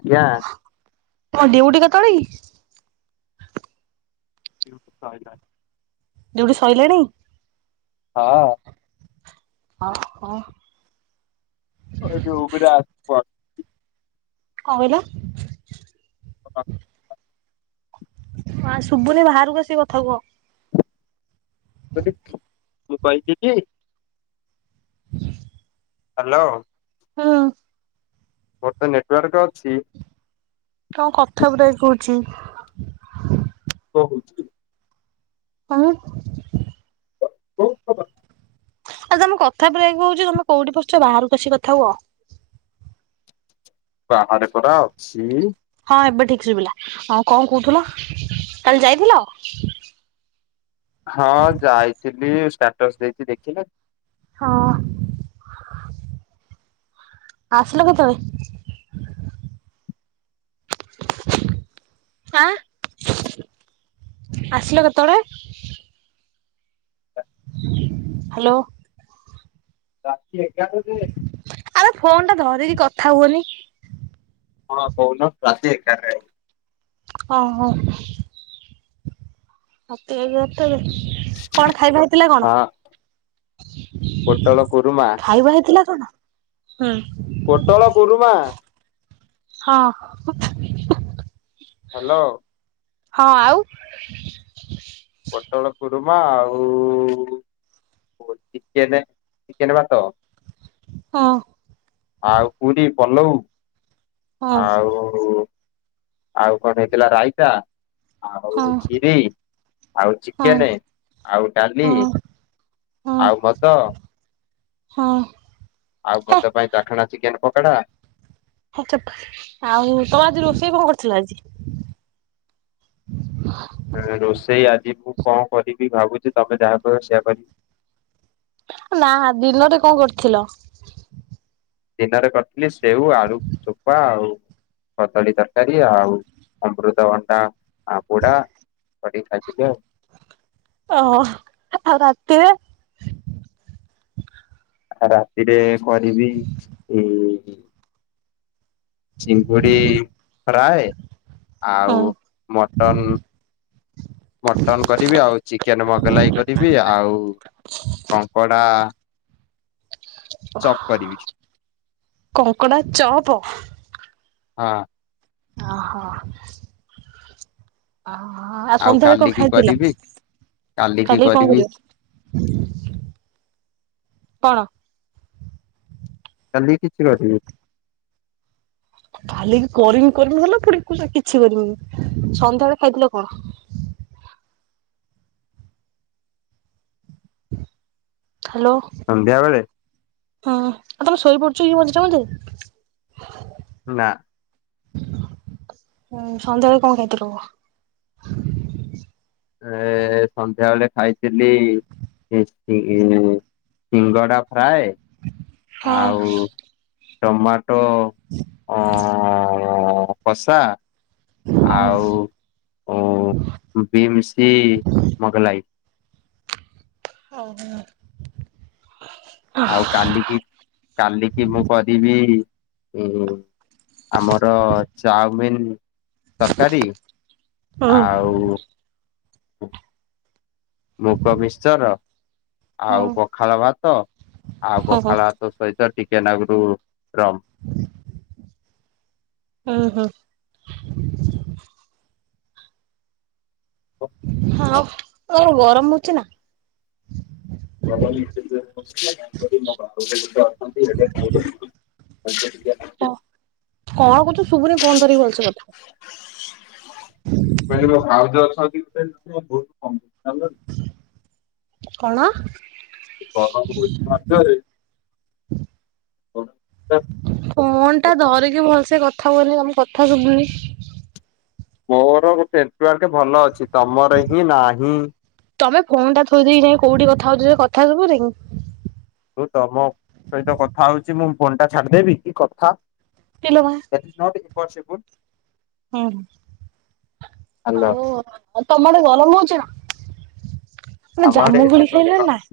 ଆଜ୍ଞା। ତମ ଡିଉଟି କେତେବେଳେ କି? ଡିଉଟି ସରିଲା। ଡିଉଟି ସାରିଲାଣି। ହଁ। ଓହୋ। [unintelligible] କଣ କହିଲ? ହ [unintelligible] ହଁ ଶୁଭୁନି ବାହାରକୁ ଆସି କଥା କୁହ? ମୁଁ କହିଲି ମୁଁ କହିଚିଯେ ହ୍ୟାଲୋ। ହଁ। ମୋର ତ ନେଟୱାର୍କ ଅଛି। ତମ କଥା ବ୍ରେକ୍ ହଉଛି। କଣ ହଉଚି। ମାନେ? କହିଲି ତମ କଥା ବ୍ରେକ୍ ହଉଚି ତମେ କୋଉଠି ପସିଛ ବାହାରକୁ ଆସିକି କଥା ହୁଅ? ବାହାରେ ପରା ଅଛି। ହଁ ଏବେ ଠିକ ଶୁଭିଲା ହଁ କଣ କହୁଥିଲ କାଲି ଯାଇଥିଲ? ହଁ ଯାଇଥିଲି ଷ୍ଟାଟସ ଦେଇଛି ଦେଖିନକି? ହଁ। ଆସିଲ କେତେବେଳେ? ଆଁ ଆସିଲ କେତେବେଳେ? ହ୍ୟାଲୋ। ରାତି ଏଗାରଟାରେ। ଆରେ ଫୋନ ଟା ଧରିକି କଥା ହୁଅନି। କଣ କହୁନ ରାତି ଏଗାରଟା ଆ ଓ ହୋ। ରାତି ଏଇ ଗୋଟେରେ କଣ ଖାଇବା ହେଇଥିଲା କଣ? ହଁ ପୋଟଳ କୁରୁମା ଖାଇବା ହେଇଥିଲା କଣ ହୁଁ। ପୋଟଳ କୁରୁମା। ହଁ। ହ୍ୟାଲୋ। ହଁ ଆଉ। ପୋଟଳ କୁରୁମା ଆଉ ଓ ଚିକେନ୍ ଚିକେନ ଭାତ ହଁ। ଆଉ ପୁରୀ ପଲଉ ହଁ ଆଉ ଆଉ କଣ ହେଇଥିଲା ରାଇତା। ଆଉ ହଁ ଖିରି ଆଉ ହଁ ଚିକେନ ଆଉ ଡାଲି। ହଁ ହଁ ଆଉ [inaudible] ହଁ। ଆଉ ହେ ମଦ ପାଇଁ ଚାଖଣା ଚିକେନ ପକଡା। ହେ ଚୁପ ଆଉ ତମର ଆଜି ରୋଷେଇ କଣ କରିଥିଲ ଆଜି? ରୋଷେଇ ଆଜି ମୁଁ କଣ କରିବି ଭାବୁଛି ତମେ ଯାହା କହିବ ସେଇଆ କରିବି। ନା ଦିନରେ କଣ କରିଥିଲ? ଦିନରେ କରିଥିଲି ସେଉ ଆଳୁ ଛୋପା ଆଉ କଦଳୀ ତରକାରୀ ଆଉ ଅମୃତଭଣ୍ଡା ପୋଡା ଚକଡ଼ିକି ଖାଇଥିଲି ଆଉ। ଏ ହଁ ଓ ରାତିରେ? ଆ ରାତିରେ କରିବି ଇ ଚିଙ୍ଗୁଡ଼ି ଫ୍ରାଏ ହଁ ଆଉ ମଟନ ମଟନ କରିବି ଆଉ ଚିକେନ ମଗଲାଇ କରିବି ଆଉ କଙ୍କଡା ଚକ୍ କରିବି। କଙ୍କଡା ଚପ। ହଁ। ଓହୋ। ଓହୋ ଆଉ ସନ୍ଧ୍ୟାବେଳେ କଣ କାଲିକି ଖାଇଥିଲ, କରିବି କାଲିକି ଖାଲିକି କଣ କରିବି କରିବ? କଣ? କାଲି କିଛି କରିବି କାଲିକି କରିମି କରିମି ହେଲ ପୁଣି କହୁଚ କିଛି କରିମିନି ସନ୍ଧ୍ୟାବେଳେ ଖାଇଥିଲ କଣ? ହ୍ୟାଲୋ। ସନ୍ଧ୍ୟାବେଳେ। ହଁ ଆ ତମେ ଶୋଇ ପଡୁଛ କି ମଝି ରେ ମଝିରେ? ନା। ହୁଁ ସନ୍ଧ୍ୟା ବେଳେ କଣ ଖାଇ ଥିଲୁ? ଏ ସନ୍ଧ୍ୟାବେଳେ ଖାଇଥିଲି ସିଙ୍ଗଡ଼ା ଫ୍ରାଏ ହଁ ଆଉ ଟମାଟୋ ଅ କଷା। ହଁ ଆଉ ବିମସି ମଗଲାଇ। ଓହୋ। ଆଉ କାଲିକି କାଲିକି ମୁଁ କି ରିବୀ ଆମର ଚାଉମିନ ତରକାରୀ ହୁଁ ଆଉ ମୁଗ ମିଶର ଆଉ ହୁଁ ପଖାଳ ଭାତ ଆଉ ହୁଁ ପଖାଳ ଭାତ ସହିତ ଟିକେନାଗରୁ ରମ। ହୁଁ ହୁଁ। ଆଉ ଗରମ ହଉଛି ନା? [unintelligible] [unintelligible] ନା? କଣ କହୁଛୁ ସୁବୁନି ଫୋନ ଧରିକି ଭଲସେ କଥା ମୁ କହିଲି ମୋ ଭାଉଜ ଅଛନ୍ତି [unintelligible] କଣ? ଗରମ ହଉଛି ଭାରି ଜୋରେ। ଫୋନ ଟା ଧରିକି ଭଲସେ କଥା ହୁଅନି ତମ କଥା ଶୁଭୁନି। ମୋର ନେଟ୍ ୱର୍କ ଭଲ ଅଛି ତମର ହିଁ ନାହିଁ। ତମେ ଫୋନ ଟା ଥୋଇ ଦେଇକି ଯାଇ କୋଉଠି କଥା ହଉଛ ଯେ କଥା ଶୁଭୁନି। ମୁ ତମ ସହିତ କଥା ହଉଛି ମୁଁ ଫୋନ ଟା ଛାଡିଦେବି କି କଥା। ଇଲୋ ମା। Is not impossible. ହୁଁ ଆଉ ଉ ତମ ଆଡେ ଗରମ ହଉଛି ନା ଆନେ ଆମ ଆଡେ ଜାମୁ ଏତେ ଗୋଳି ଖାଇଲଣି ନା?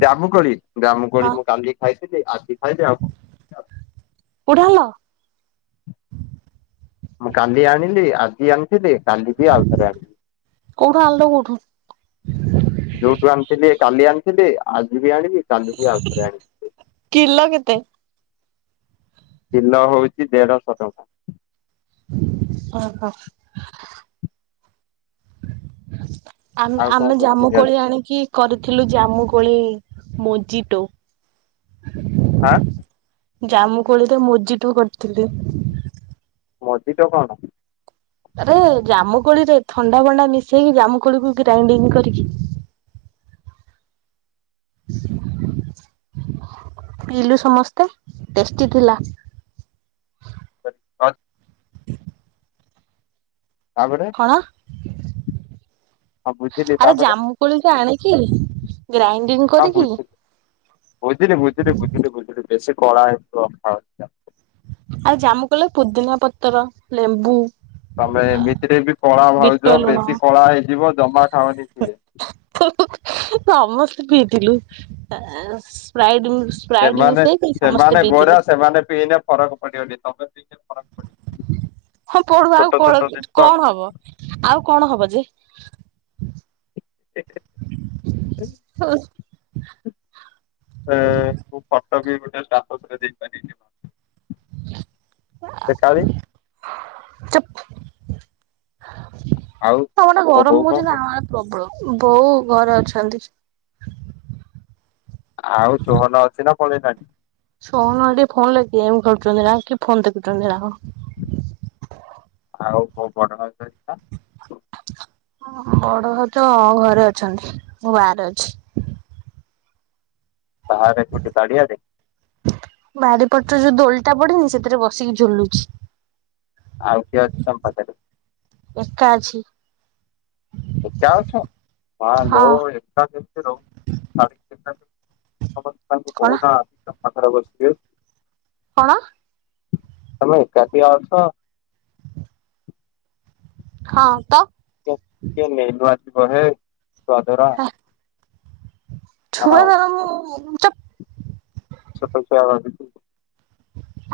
ଜାମୁ କୋଳି, ଜାମୁ କୋଳି ହଁ ମୁଁ କାଲି ଖାଇଥିଲି ଆଜି ଖାଇବି ଆଉ କୋଉଠୁ ଆଣିଲ? ମୁଁ କାଲି ଆଣିଲି ଆଜି ଆଣିଥିଲି କାଲି ବି ଆଉଥରେ କୋଉଠୁ ଆଣିଲ କୋଉଠୁ? ଆଣିବି। ଯୋଉଠୁ ଆଣିଥିଲି କାଲି ଆଣିଥିଲି ଆଜି ବି ଆଣିଲି କାଲି ବି ଆଉଥରେ ଆଣିବି। କିଲ କେତେ? କିଲ ହଉଛି ଦେଢଶହ ଟଙ୍କା ଓହୋ ଆମେ ଆଉ କଣ ଆମେ ଜାମୁ କୋଶ୍ଚିନ୍ ଅଛି କୋଳି ଆଣିକି କରିଥିଲୁ ଜାମୁ କୋଳି ମୋଜି ଟୁ। ହଁ ଜାମୁ କୋଳି ତ ମୋଜି ଟୁ କରିଥିଲି। ମଜିଟୁ କଣ? ଆରେ ଜାମୁକୋଳି ରେ ଥଣ୍ଡା ଭଣ୍ଡା ମିଶେଇକି ଜାମୁକୋଳିକୁ ଗ୍ରାଇଣ୍ଡିଙ୍ଗ କରିକି [inaudible] ପିଇଲୁ ସମସ୍ତେ ଟେଷ୍ଟି ଥିଲା। ହ ତାପରେ। ଅ ହଁ ବୁଝିଲି ଆରେ ତାପରେ ଜାମୁ। କୋଳୀ ଟା ଆଣିକି ଗ୍ରାଇଡିଙ୍ଗ ହଁ ବୁଝିଲି ବୁଝିଲି ବୁଝିଲି ବୁଝିଲି ବୁଝିଲି ବେଶୀ କଳା। ଆଉ ଜାମୁ କୋଳିରେ ପୁଦିନା ପତ୍ର ଲେମ୍ବୁ। ତମେ ଏମିତିରେ ବି କଳା ଭାଉଜ ବିଟ ଲୁଣ ବେଶୀ କଳା ହେଇଯିବ ଜମା ଖାଉନି ସିଏ। ସମସ୍ତେ ପିଇଥିଲୁ ସ୍ପ୍ରାଇଟ ମିସ ସେମାନେ ସେମାନେ ଗୋରା ସେମାନେ ପିଇନେ ଫରକ ପଡିବନି ତମ ପିଇନେ ଫରକ ପଡିବ। ହଁ ପଢୁ ଆଉ ଛୋଟ କ ଛୋଟ ଜିନିଷ କଣ ହବ ଆଉ କଣ ହବ ଯେ। ଏକ ମୁ ଫଟୋ ବି ଗୋଟେ ଷ୍ଟାଟସ୍ ରେ ଦେଇପାରିବି। ସେକାଳି ଚୁପ୍ ଆଉ ଗଟେ ମୋ ଗରମ ବୋଉ କଣ ହଉଛି କରୁ ସନ୍ ସବୁଳ ବୋଉ ଘରେ ଅଛନ୍ତି। ଆଉ ସୋହନ ଅଛି ନା ପଳେଇଲାଣି। ଶୋହନ ଟିକେ ଫୋନ ଗେମ୍ ଖେଳୁଛନ୍ତି ନା କି ଫୋନ୍ ଦେଖୁଛନ୍ତି ନା କଣ। ଆଉ କୋଉ ବଡ ହାରା [unintelligible] ବଡ ଭାଉଜ ଘରେ ଅଛନ୍ତି ମୁଁ ବାହାରେ ଅଛି। ବାହାରେ କୋଉଠି ବାରିଆଡ। ବାରିପଟରେ ଯୋଉ ଦୋଳିଟା ପଡିନି ସେଥିରେ ବସିକି ଝୁଲୁଛି। ଆଉ କିଏ ଅଛି ତମ ପାଖରେ? ଏକା ଅଛି। ଏକା ଅଛ ମା ହଁ। ଲୋ ଏକା କେମିତି ରହୁଛ। କାହାକୁ କଣ କହୁନା ତମ ପାଖରେ ବସିବେ। କଣ? ହେଲୋ ଏକାଟିଆ ଅଛ? ହଁ ତ। କିଏ ନେଲ ଆସିବହେ ଯଆଦାର [unintelligible] ଛୁଆ ଧର ମୁଁ ଚୋପ। ସକାଳୁ ସକାଳୁ ଆସିଚୁ।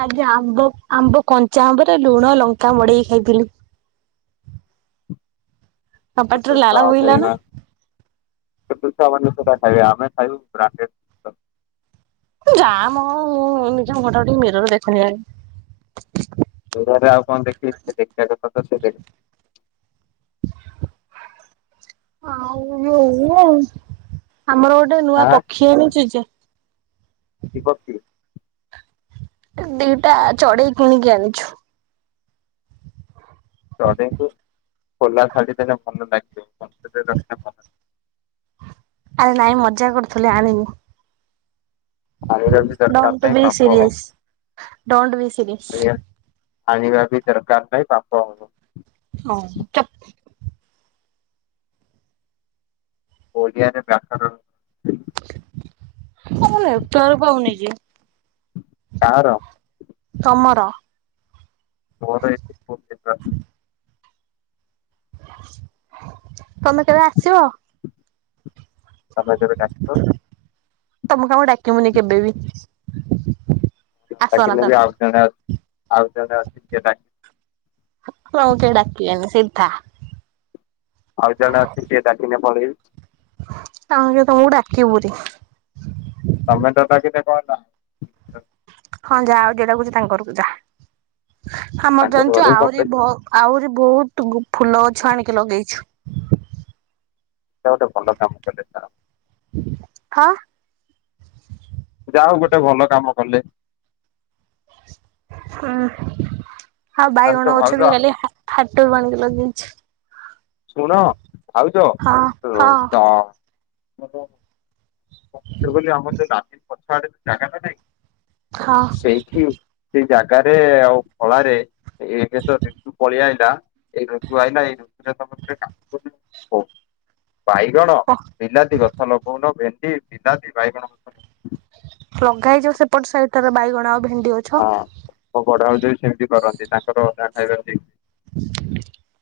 ଆଜ୍ଞା ଆମ୍ବ ଆମ୍ବ କଞ୍ଚା ଆମ୍ବରେ ଲୁଣ ଲଙ୍କା ମଡେଇକି ଖାଇଥିଲି। ମୋ ପାଟିରୁ ଛୋଟ ଲାଳ ଛୁଆ ବୋହିଲା ନା ସେଇନା ଛୋଟ ଛୁଆ ମାନେ ସେଇରା ଖାଇବେ ଆମେ ଖାଇବୁ ବ୍ରାନ୍ଦେଡ ଯା ମ ନିଜ ମୁହଁ ଟିକେ ମିରରେ ଦେଖନି ଜନି ଚୋରାରେ ଆଉ କଣ ଦେଖିବି ଦେଖିବା କଥା ତ ସେ ଆଉ ଯୋଉ ଆମର ଗୋଟେ ନୂଆ ଆଁ ପକ୍ଷୀ ଆଣିଚୁ ଯେ। କି ପକ୍ଷୀ? ଏ ଦିଟା ଚଢେଇ କିଣିକି ଆଣିଛୁ। ଚଢେଇଙ୍କୁ ଖୋଲା ଛାଡି ଦେଲେ ଭଲ ଲାଗିବ ପଞ୍ଜୁରିରେ ରଖିନେ କଁ ଆରେ ନାଇଁ ମଜାକ୍ କରୁଥିଲି ଆଣିନି। ଆଣିବା ବି ଦରକାର ଡୋଣ୍ଟ ଟୁ ନାହିଁ ବି ପାପ ସିରିଏସ ଡୋଣ୍ଟ ବି ସିରି ଆଣିଆ ଆଣିବା ଜେଦି ଦର୍କାର ନାହିଁ ପାପ ହବ। ହଁମ୍। ଓଡିଆରେ ବ୍ୟାକରଣ ହେ ତମ ନେଟୱର୍କ ପାଉନେଇଁ ଯେ? କାହାର? ତମର। ମୋର ଘର ଏଇ ତମେ କେବେ ଆସିବ? ତମେ ଯେବେ ଡାକିବ। ତମକୁ ଆମେ ଡାକିମୁନି କେବେ ବି। ନ ଆସନା ଡାକିନେ ଯୋଉ ତମେ। ଆଉ ଜଣେ ଅଛି, ଆଉ ଜଣେ ଅଛି ସିଏ ଡାକି ଆଉ କେହି ଡାକିବେନି ସେଇଟି ଥା। ଆଉ ଜଣେ ଅଛି ସିଏ ଡାକିନେ ପଳେଇବି। ଆମେ ଯେ ତମୁକୁ ଡାକିବୁରି। ତମେ ତ ଡ ଡାକିଲେ କଁ ହେଲା। ହଁ ଯାଆ ଆଉ କିଏ ଡ଼ାକୁଛି ତାଙ୍କ ଗରୁକୁ ଯା। ଆମର ତାଙ୍କ ଜାଣିଛୁ ଘରକୁ କଣ ଆହୁରି ପାଇଁ ଭକ ଆହୁରି ବୋହୁତ ଗୁ ଫୁଲ ଗଛ ଆଣିକି ଲଗେଇଛୁ। ସେଟା ଗୋଟେ ଭଲ କାମ କଲେ ଏଥର। ହାଁ। ଯାଆ ହୋଉ ଗୋଟେ ଭଲ କାମ କଲେ। ହୁଁ ଆଉ ବାଇଗଣ ଜାଣିଛ ଗଛ ବି ଭାଉଜ କାଲି ହା ହାଟରୁ ଆଣିକି ଲଗେଇଛି। ଶୁଣ ଭାଉଜ ହଁ ଉଁ ହଁ। ଟ ହୁଁ ଭିତରୁକୁ କଇଲି ଆମର ଯୋଉ ଲାଟିନ୍ ପଛ ଆଡେ ଯୋଉ ଜାଗା ଟା ନାହିଁ ହଁ ସେଇ ଥୁଁ ସେଇ ଜାଗାରେ ଆଉ ଖଳାରେ ଏବେ ତ ଜିତୁ ପଳିଆଇଲା। ଏଇ ଋତୁ ଆଇଲା ଏଇ ଋତୁ ରେ ତମେ ଗୋଟେ କାକୁଡି ଓ ବାଇଗଣ ହଁ। ବିଲାତି ଗଛ ଲଗୋଉନ ଭେଣ୍ଡି, ବିଲାତି ବାଇଗଣ ଗଛ ଲଗଉନ। ଲଗା ହେଇଚି ଯୋଉ ସେପଟ ସାଇଟ୍ ଟାରେ ବାଇଗଣ ଆଉ ଭେଣ୍ଡି ଅ ହଁ ମୋ ବଡ ଭାଉଜ ବି ସେମିତି କରନ୍ତି ତାଙ୍କର ଅଧା ଖାଇବାକୁ ଦେଇକି।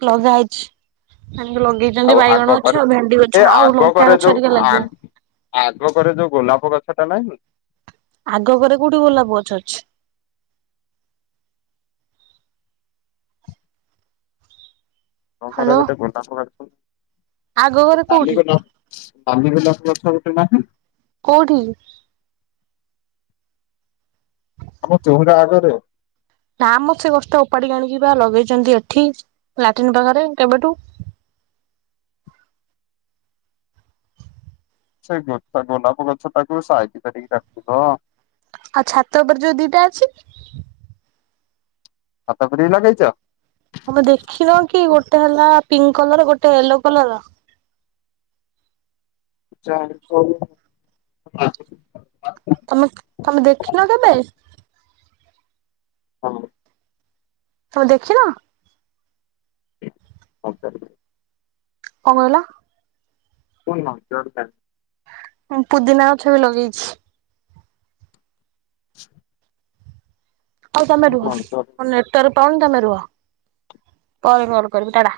ଲଗା ହେଇଛି ସେମିତି ଲଗେଇ ଆଉ ଯେମିତି ଆଗ ବାଇଗଣ ଅଛ, କରେ ଆଉ ଭେଣ୍ଡି ଏ ଗଛ, ଆଉ ଆଗ କରେ ଲଙ୍କା ଯୋଉ ଗଛ ଟିକେ ଆ ଲାଗିବ। ଆଗ ପରେ ଯୋଉ ଗୋଲାପ ଗଛ ଟା ନାହିଁ? ଆଗ ଘରେ କୋଉଠି ଗୋଲାପ ଗଛ ଅଛି? ତମ ଘରେ ହ୍ୟାଲୋ ଗୋଟେ ଗୋଲାପ ଗଛ ଆଗ ଏ ଘରେ ନାଲି କୋଉଠି ଗୋଲାପ। ନାଲି ଗୋଲାପ ଗଛ ଗୋଟେ ନାହିଁ? କୋଉଠି? ତମ ଚୋହୁଁରା ଆଗରେ। ନାମ ସେ ଗଛଟା ଓପାଡିକି ଆଣିକି ବା ଲଗେଇଛନ୍ତି ଏଠି ଲାଟିନ୍ ପାଖରେ କେବେଠୁ। ସେଇ ଗୋଟା ଗୋଲାପ ଗଛ ଟାକୁ ସାଇତି କରିକି ରଖିବ। ଆଉ ଛାତ ଉପରେ ଯୋଉ ଦିଟା ଅଛି ଛାତ ଉପରେ ବି ଲଗେଇଛ। ହମ ଦେଖିନ କି ଗୋଟେ ହେଲା ପିଙ୍କ କଲର ଗୋଟେ ୟେଲୋ କଲର [unintelligible] ତମେ ତମେ ଦେଖିନ କେବେ? ହଁ ତମେ ଦେଖିନ କଣ କହିଲ? [unintelligible] ଉଁ ପୁଦିନା ଗଛ ବି ଲଗେଇଛି। ଛ ଆଉ ତମେ ରୁହ ମୋ ନେଟୱର୍କ ପାଉନି ତମେ ରୁହ ପରେ କଲ୍ କରିବି ଟା ଟା।